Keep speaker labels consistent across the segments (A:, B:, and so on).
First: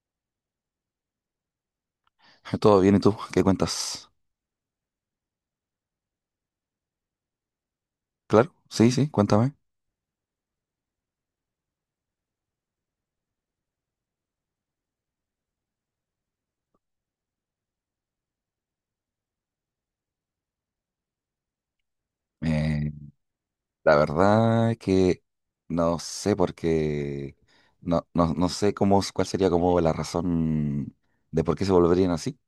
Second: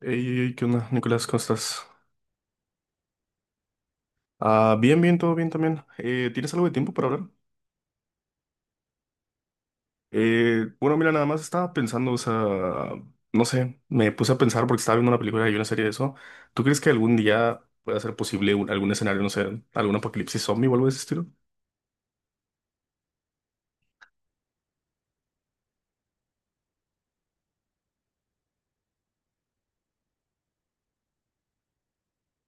A: Ey, ey, ey, ¿qué onda, Nicolás? ¿Cómo estás?
B: Todo bien, ¿y tú? ¿Qué cuentas?
A: Ah, bien, bien, todo bien también. ¿Tienes algo de tiempo para hablar?
B: Claro, sí, sí, cuéntame.
A: Bueno, mira, nada más estaba pensando, o sea, no sé, me puse a pensar porque estaba viendo una película y una serie de eso. ¿Tú crees que algún día pueda ser posible algún escenario, no sé, algún apocalipsis zombie o algo de ese estilo?
B: Eh, la verdad que no sé por qué, no, no, no sé cómo, cuál sería como la razón de por qué se volverían así.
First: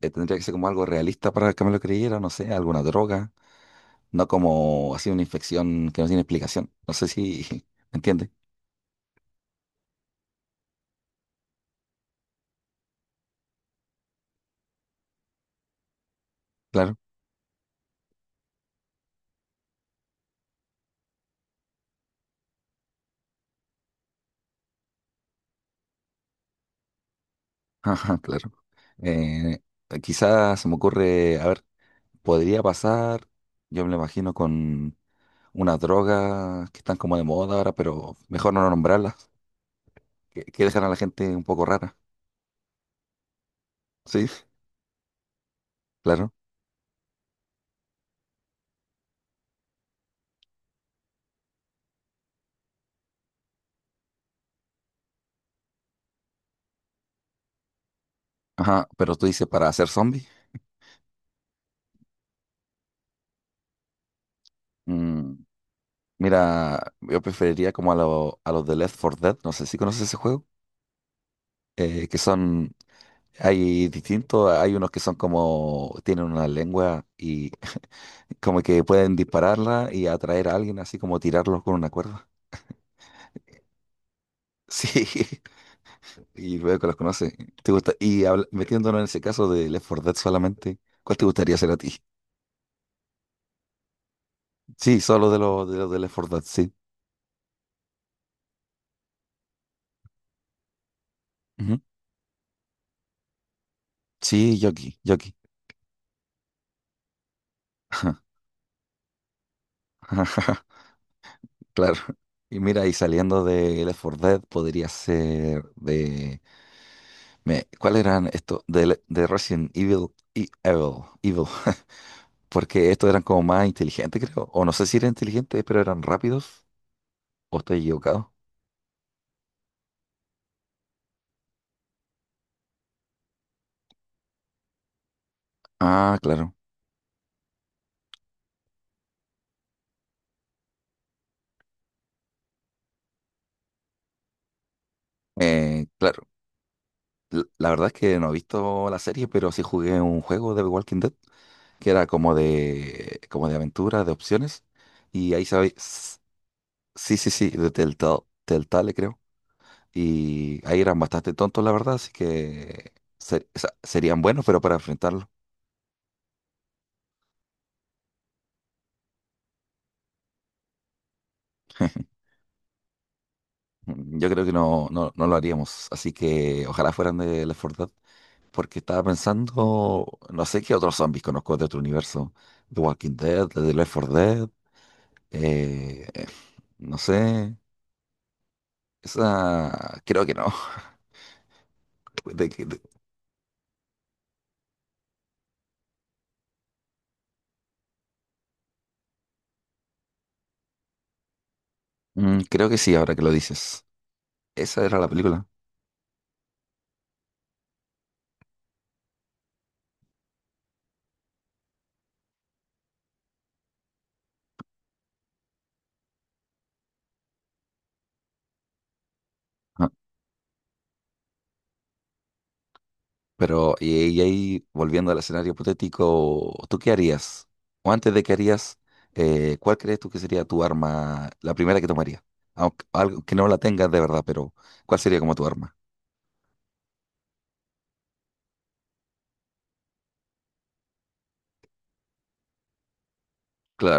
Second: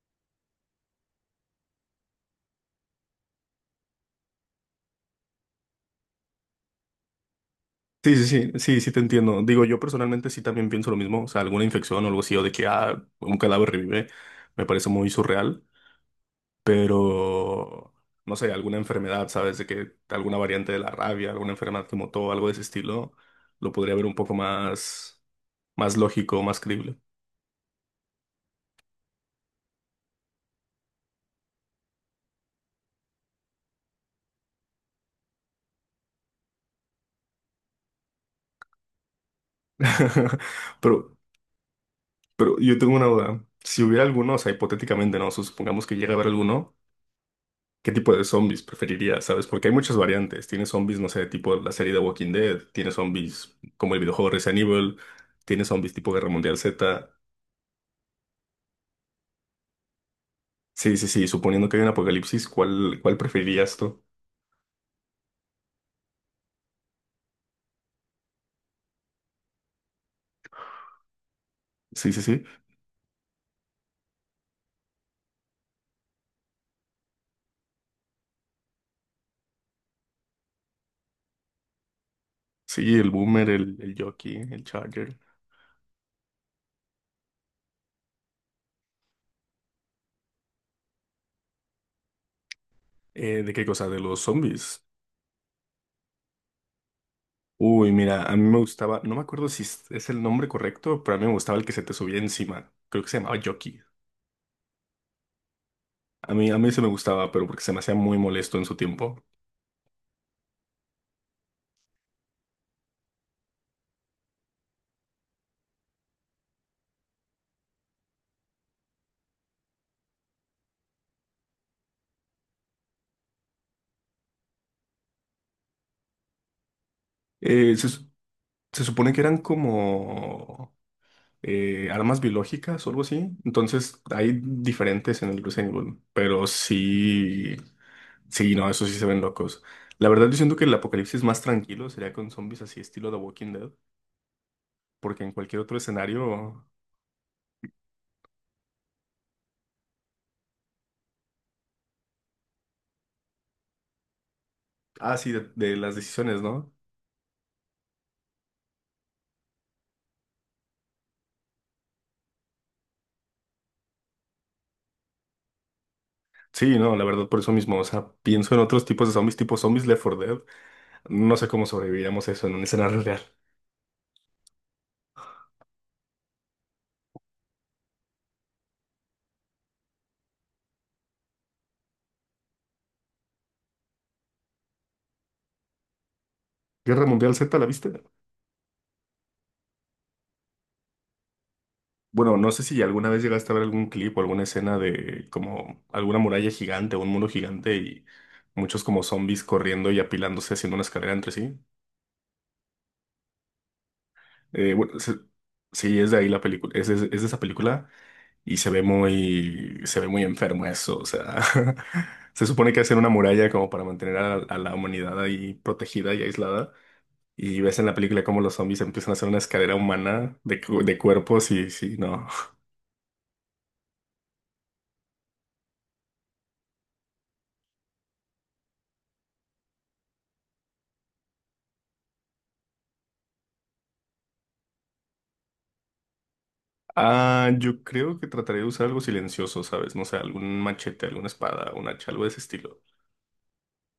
B: Tendría que ser como algo realista para que me lo creyera, no sé, alguna droga, no como así una infección que no tiene explicación. No sé si me
A: Sí, sí,
B: entiende.
A: sí, sí, sí te entiendo. Digo, yo personalmente sí también pienso lo mismo, o sea, alguna infección o algo así, o de que ah, un cadáver revive, me parece muy surreal.
B: Claro,
A: Pero no sé, alguna enfermedad, ¿sabes? De que alguna variante de la rabia, alguna enfermedad como todo algo de ese estilo, lo podría ver un poco más, más lógico, más creíble.
B: ajá, claro. Eh, Quizás se me ocurre, a ver, podría pasar, yo me lo imagino unas drogas que están como de moda ahora, pero mejor no nombrarlas, que dejan a la
A: Pero,
B: gente un poco rara.
A: pero yo tengo una duda. Si hubiera
B: Sí,
A: alguno, o sea, hipotéticamente, ¿no? Supongamos que llega a haber
B: claro.
A: alguno, ¿qué tipo de zombies preferirías, ¿sabes? Porque hay muchas variantes. Tienes zombies, no sé, tipo la serie de Walking Dead, tienes zombies como el videojuego Resident Evil, tienes zombies tipo Guerra Mundial Z.
B: Ajá, pero tú dices para hacer zombie.
A: Sí, sí, sí, suponiendo que hay un apocalipsis, ¿cuál, cuál preferirías tú?
B: Mm, Mira, yo preferiría como a, a los de Left 4 Dead, no sé si conoces ese juego,
A: Sí,
B: que
A: sí, sí.
B: son, hay distintos, hay unos que son como, tienen una lengua y como que pueden dispararla y atraer a alguien, así como tirarlos con una cuerda.
A: Sí, el Boomer, el Jockey, el Charger.
B: Sí, y luego los conoces. ¿Te gusta? Y metiéndonos en ese caso de Left four Dead solamente, ¿cuál te gustaría ser a ti?
A: ¿De qué cosa? De los zombies.
B: Sí, solo de los de Left four Dead, sí.
A: Uy, mira, a mí me gustaba, no me acuerdo si es el nombre correcto, pero a mí me gustaba el que
B: Ujú.
A: se te subía encima. Creo que se llamaba Jockey.
B: Sí, Yoki, Yoki.
A: A mí se me gustaba, pero porque se me hacía muy molesto en su tiempo.
B: Claro. Y mira, y saliendo de Left four Dead, podría ser de, ¿cuál eran estos? De Resident Evil y Evil. Evil. Porque estos eran como más inteligentes, creo. O no sé si eran inteligentes, pero eran rápidos. ¿O
A: Eh,
B: estoy
A: se, su-
B: equivocado?
A: Se supone que eran como… armas biológicas o algo así. Entonces hay diferentes en el Resident Evil,
B: Ah,
A: pero
B: claro.
A: sí, sí, no, eso sí se ven locos. La verdad, yo siento que el apocalipsis más tranquilo sería con zombies así estilo The Walking Dead, porque en cualquier otro
B: Claro.
A: escenario,
B: La verdad es que no he visto la serie, pero sí jugué un juego de The Walking Dead, que era como de aventura, de opciones.
A: ah, sí,
B: Y ahí sabéis,
A: de las decisiones, ¿no?
B: sí, sí, sí, de Telltale, Telltale creo. Y ahí eran bastante tontos, la verdad, así que serían buenos, pero para enfrentarlo.
A: Sí, no, la verdad, por eso mismo, o sea, pienso en otros tipos de zombies, tipo zombies Left 4 Dead, no sé cómo sobreviviríamos a eso en un escenario real.
B: Yo creo que no, no, no lo haríamos. Así que ojalá fueran de Left 4 Dead, porque estaba pensando, no sé qué otros zombies conozco de otro universo, The Walking Dead, de Left 4 Dead, eh, no
A: Guerra Mundial
B: sé.
A: Z, ¿la viste?
B: Esa, creo que no.
A: Bueno,
B: De
A: no sé
B: que- de-
A: si alguna vez llegaste a ver algún clip o alguna escena de como alguna muralla gigante o un muro gigante y muchos como zombies corriendo y apilándose haciendo una escalera entre sí.
B: Creo que sí, ahora que lo dices.
A: Eh,
B: Esa
A: bueno,
B: era la
A: se-
B: película.
A: sí, es de ahí la película, es de esa película y se ve muy enfermo eso, o sea, se supone que hacen una muralla como para mantener a la humanidad ahí protegida y aislada y ves en la película cómo los zombies empiezan a hacer una escalera
B: Ah,
A: humana de, de cuerpos y sí, no.
B: pero, y ahí, volviendo al escenario hipotético, ¿tú qué harías? O antes de qué harías, ¿cuál crees tú que sería tu arma, la primera que tomarías? Aunque algo que no la tengas de verdad, pero ¿cuál sería como tu arma?
A: Ah, yo creo que trataré de usar algo silencioso, ¿sabes? No sé, algún machete, alguna espada, un hacha, algo de ese estilo.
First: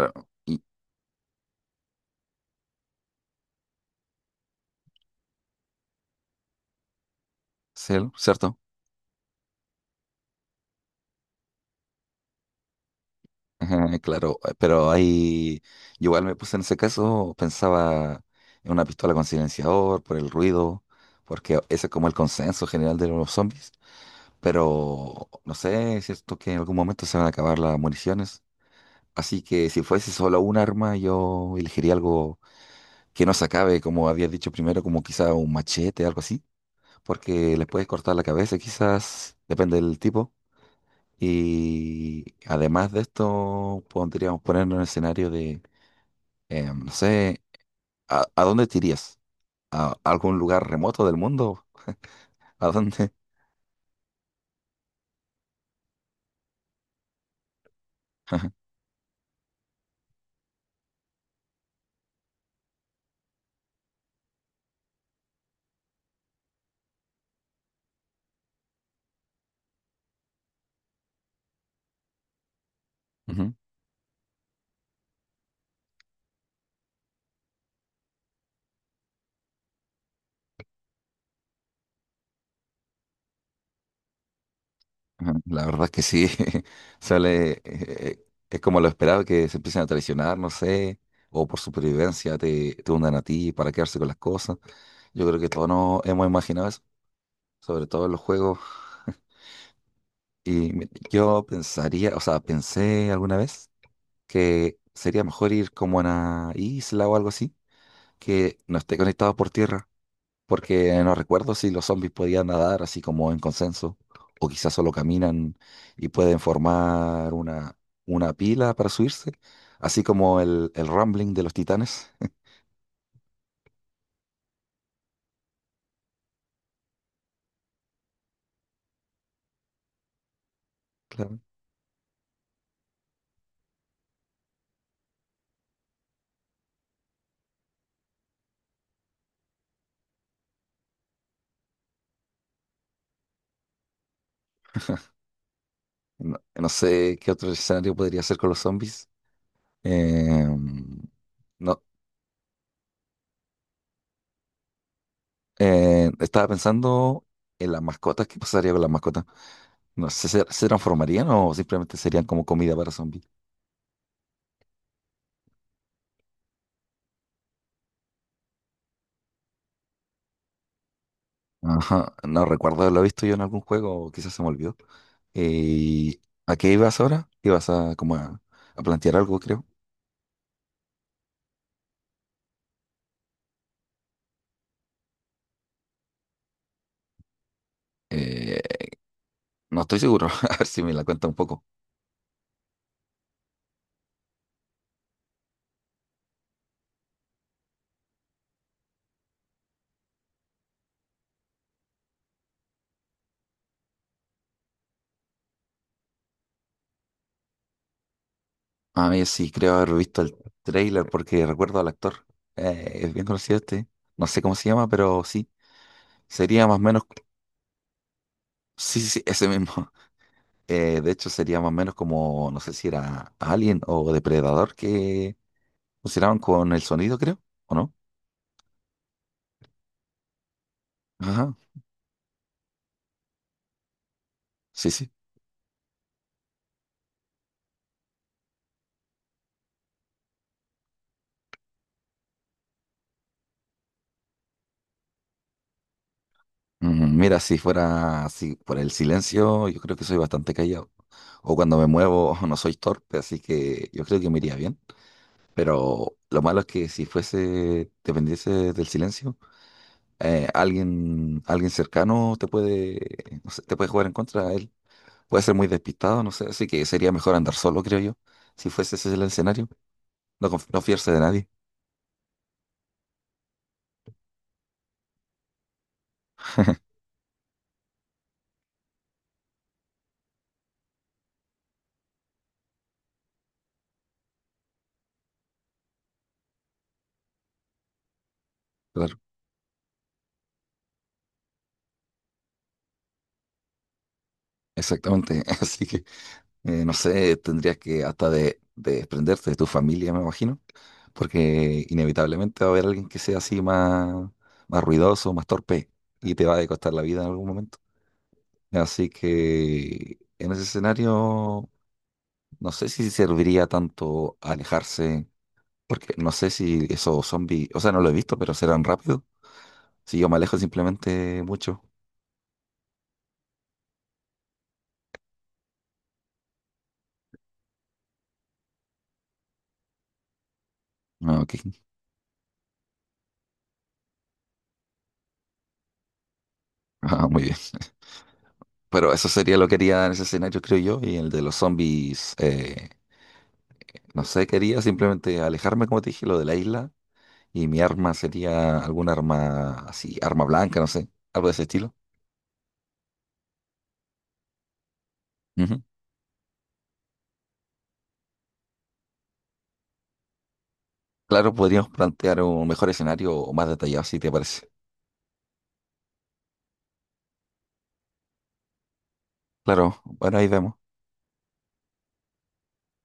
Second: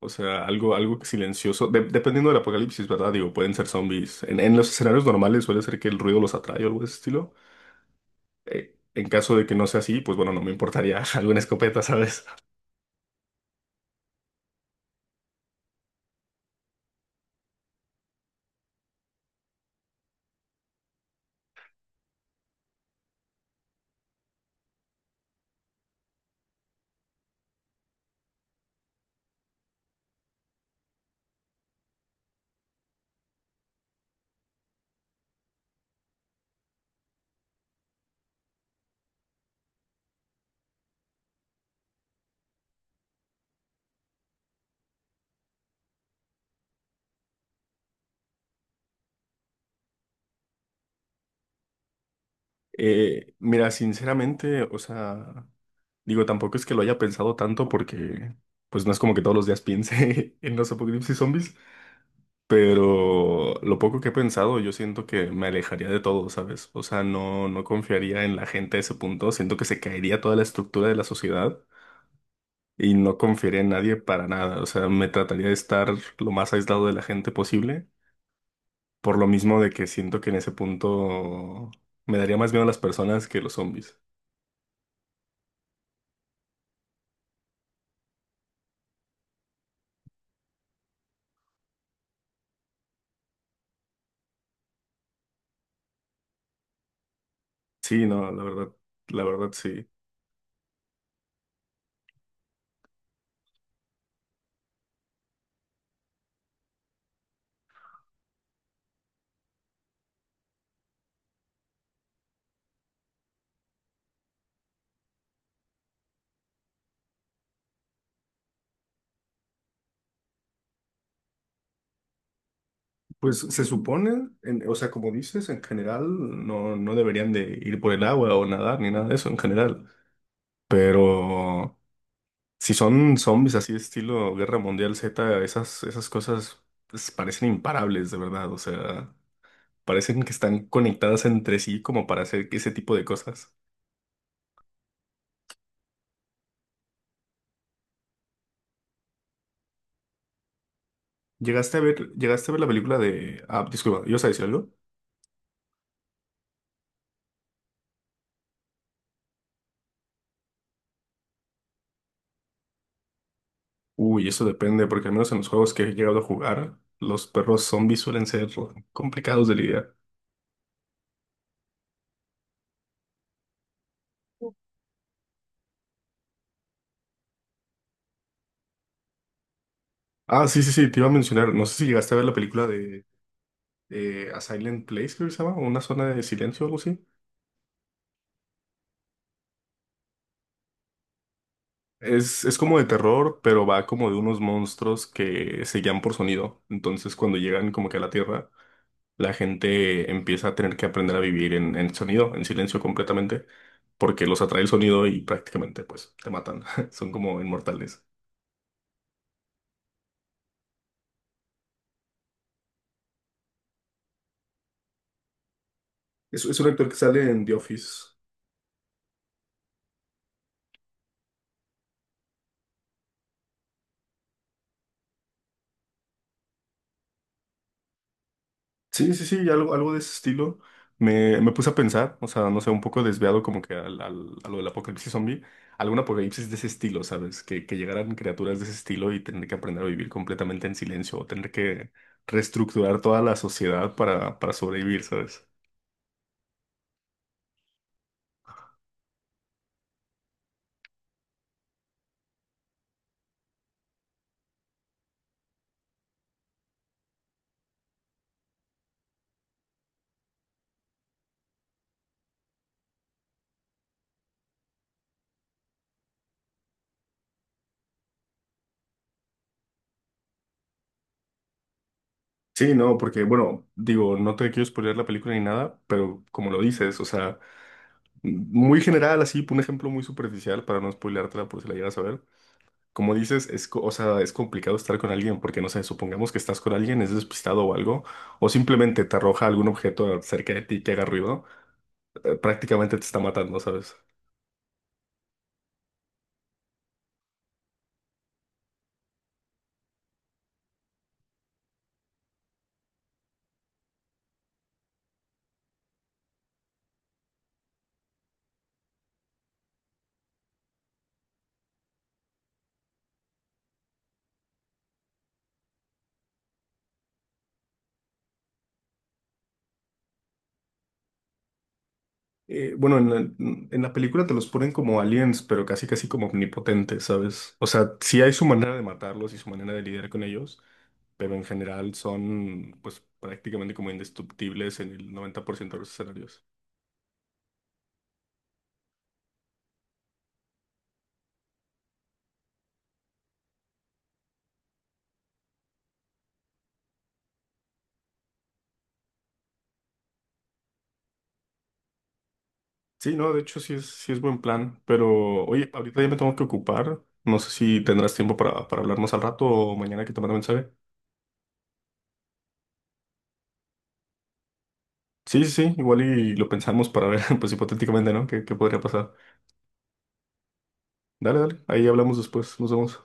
A: O sea,
B: Y,
A: algo, algo que silencioso. Dependiendo del apocalipsis, ¿verdad? Digo, pueden ser zombies. En los escenarios normales suele ser que el ruido los atrae o algo de ese estilo.
B: ¿cierto?
A: En caso de que no sea así, pues bueno, no me importaría alguna escopeta, ¿sabes?
B: Ajá, claro, pero ahí yo igual me puse en ese caso, pensaba en una pistola con silenciador, por el ruido, porque ese es como el consenso general de los zombies, pero no sé, es cierto que en algún momento se van a acabar las municiones, así que si fuese solo un arma, yo elegiría algo que no se acabe, como había dicho primero, como quizá un machete, algo así, porque les puedes cortar la cabeza, quizás, depende del tipo. Y además de esto, podríamos ponernos en el escenario de. No sé, ¿A dónde te irías? ¿A algún lugar remoto del mundo? ¿A dónde?
A: Mira, sinceramente, o sea, digo, tampoco es que lo haya pensado tanto porque, pues no es como que todos los días piense en los apocalipsis zombies. Pero lo poco que he pensado, yo siento que me alejaría de todo, ¿sabes? O sea, no, no confiaría en la gente a ese punto. Siento que se caería toda la estructura de la sociedad y no
B: Ujú,
A: confiaría en nadie para nada. O sea, me trataría de estar lo más aislado de la gente posible. Por lo mismo de que siento que en ese punto me daría más miedo a las personas que los zombies.
B: ujú. La verdad es que sí, sale, es como lo esperado que se empiecen a traicionar, no sé, o por supervivencia te hundan a ti para quedarse con las cosas. Yo creo que todos nos hemos imaginado eso, sobre
A: Sí,
B: todo en los
A: no,
B: juegos.
A: la verdad sí.
B: Y yo pensaría, o sea, pensé alguna vez que sería mejor ir como a una isla o algo así, que no esté conectado por tierra porque no recuerdo si los zombies podían nadar así como en consenso, o quizás solo caminan y pueden formar una pila para subirse, así como el rumbling de los titanes.
A: Pues se supone, o sea, como dices, en general no, no deberían de ir por el agua o nadar ni nada de eso en general.
B: Claro.
A: Pero si son zombies así de estilo Guerra Mundial Z, esas, esas cosas pues, parecen imparables, de verdad. O sea, parecen que están conectadas entre sí como para hacer ese tipo de cosas.
B: No, no sé qué otro escenario podría ser con los zombies. Eh, no,
A: Llegaste a ver la película de… Ah, disculpa, ¿ibas a decir algo?
B: estaba pensando en las mascotas. ¿Qué pasaría con las mascotas? No sé, ¿se, se transformarían o simplemente serían como comida para zombies?
A: Uy, eso depende, porque al menos en los juegos que he llegado a jugar, los perros zombies suelen ser complicados de lidiar.
B: Ajá, no recuerdo haberlo visto yo en algún juego, o quizás se me olvidó. ¿Y a qué ibas ahora? Ibas a como a plantear algo, creo.
A: Ah, sí, sí, sí, te iba a mencionar. No sé si llegaste a ver la película de A Silent Place, creo que se llama, una zona de silencio o algo así.
B: Eh, no estoy seguro, a ver si me la cuenta un poco.
A: Es como de terror, pero va como de unos monstruos que se guían por sonido. Entonces, cuando llegan como que a la Tierra, la gente empieza a tener que aprender a vivir en sonido, en silencio completamente, porque los atrae el sonido y prácticamente pues te matan. Son como inmortales.
B: A mí sí creo haber visto el trailer porque recuerdo al actor. Es bien conocido este. No sé cómo se llama, pero sí.
A: Es
B: Sería
A: un
B: más o
A: actor que
B: menos.
A: sale en The Office.
B: Sí, sí, sí, ese mismo. De hecho, sería más o menos como, no sé si era Alien o Depredador que funcionaban con el sonido, creo, ¿o no?
A: Sí, sí, sí, algo, algo de ese estilo. Me
B: Ajá,
A: puse a pensar, o sea, no sé, un poco desviado como que al, a lo del
B: sí,
A: apocalipsis
B: sí.
A: zombie, algún apocalipsis de ese estilo, ¿sabes? Que llegaran criaturas de ese estilo y tener que aprender a vivir completamente en silencio o tener que reestructurar toda la sociedad para sobrevivir, ¿sabes?
B: Mira, si fuera así por el silencio, yo creo que soy bastante callado. O cuando me muevo no soy torpe, así que yo creo que me iría bien. Pero lo malo es que si fuese, dependiese del silencio, alguien, alguien cercano te puede, no sé, te puede jugar en contra a él. Puede ser muy despistado, no sé, así que sería mejor andar solo, creo yo. Si fuese ese el escenario, no, no fiarse de nadie.
A: Sí, no, porque, bueno, digo, no te quiero spoilear la película ni nada, pero como lo dices, o sea, muy general, así, un ejemplo muy superficial para no spoileártela por si la llegas a ver. Como dices, es, o sea, es complicado estar con alguien porque, no sé, supongamos que estás con alguien, es despistado o algo, o simplemente te
B: Claro,
A: arroja algún objeto cerca de ti que haga ruido, prácticamente te está matando, ¿sabes?
B: exactamente. Así que no sé, tendrías que hasta de desprenderte de tu familia, me imagino, porque inevitablemente va a haber alguien que sea así más, más ruidoso, más torpe, y te va a costar la vida en algún momento. Así que en ese escenario, no sé si serviría tanto alejarse, porque no sé si esos zombies, o sea, no lo he visto, pero serán rápidos. Si yo me alejo simplemente mucho.
A: Eh, bueno, en la, en la película te los ponen como aliens, pero casi casi como omnipotentes, ¿sabes? O sea, sí hay su manera de matarlos y su manera de lidiar con ellos, pero
B: Ah,
A: en
B: ok.
A: general son, pues, prácticamente como indestructibles en el 90% de los escenarios.
B: Ah, muy bien. Pero eso sería lo que haría en ese escenario, creo yo, y el de los zombies. No sé, quería simplemente alejarme, como te dije, lo de la isla. Y mi arma sería alguna arma así, arma blanca, no sé, algo de ese estilo.
A: Sí, no, de hecho sí es buen plan, pero oye,
B: Ujú.
A: ahorita ya me tengo que ocupar. No sé si tendrás tiempo para hablar más al rato o mañana que te mande mensaje.
B: Claro, podríamos plantear un mejor escenario o más detallado, si te parece.
A: Sí, sí, sí, igual y lo pensamos para ver, pues hipotéticamente, ¿no? ¿Qué, qué podría pasar?
B: Claro, bueno, ahí vemos.
A: Dale, dale, ahí hablamos después, nos vemos.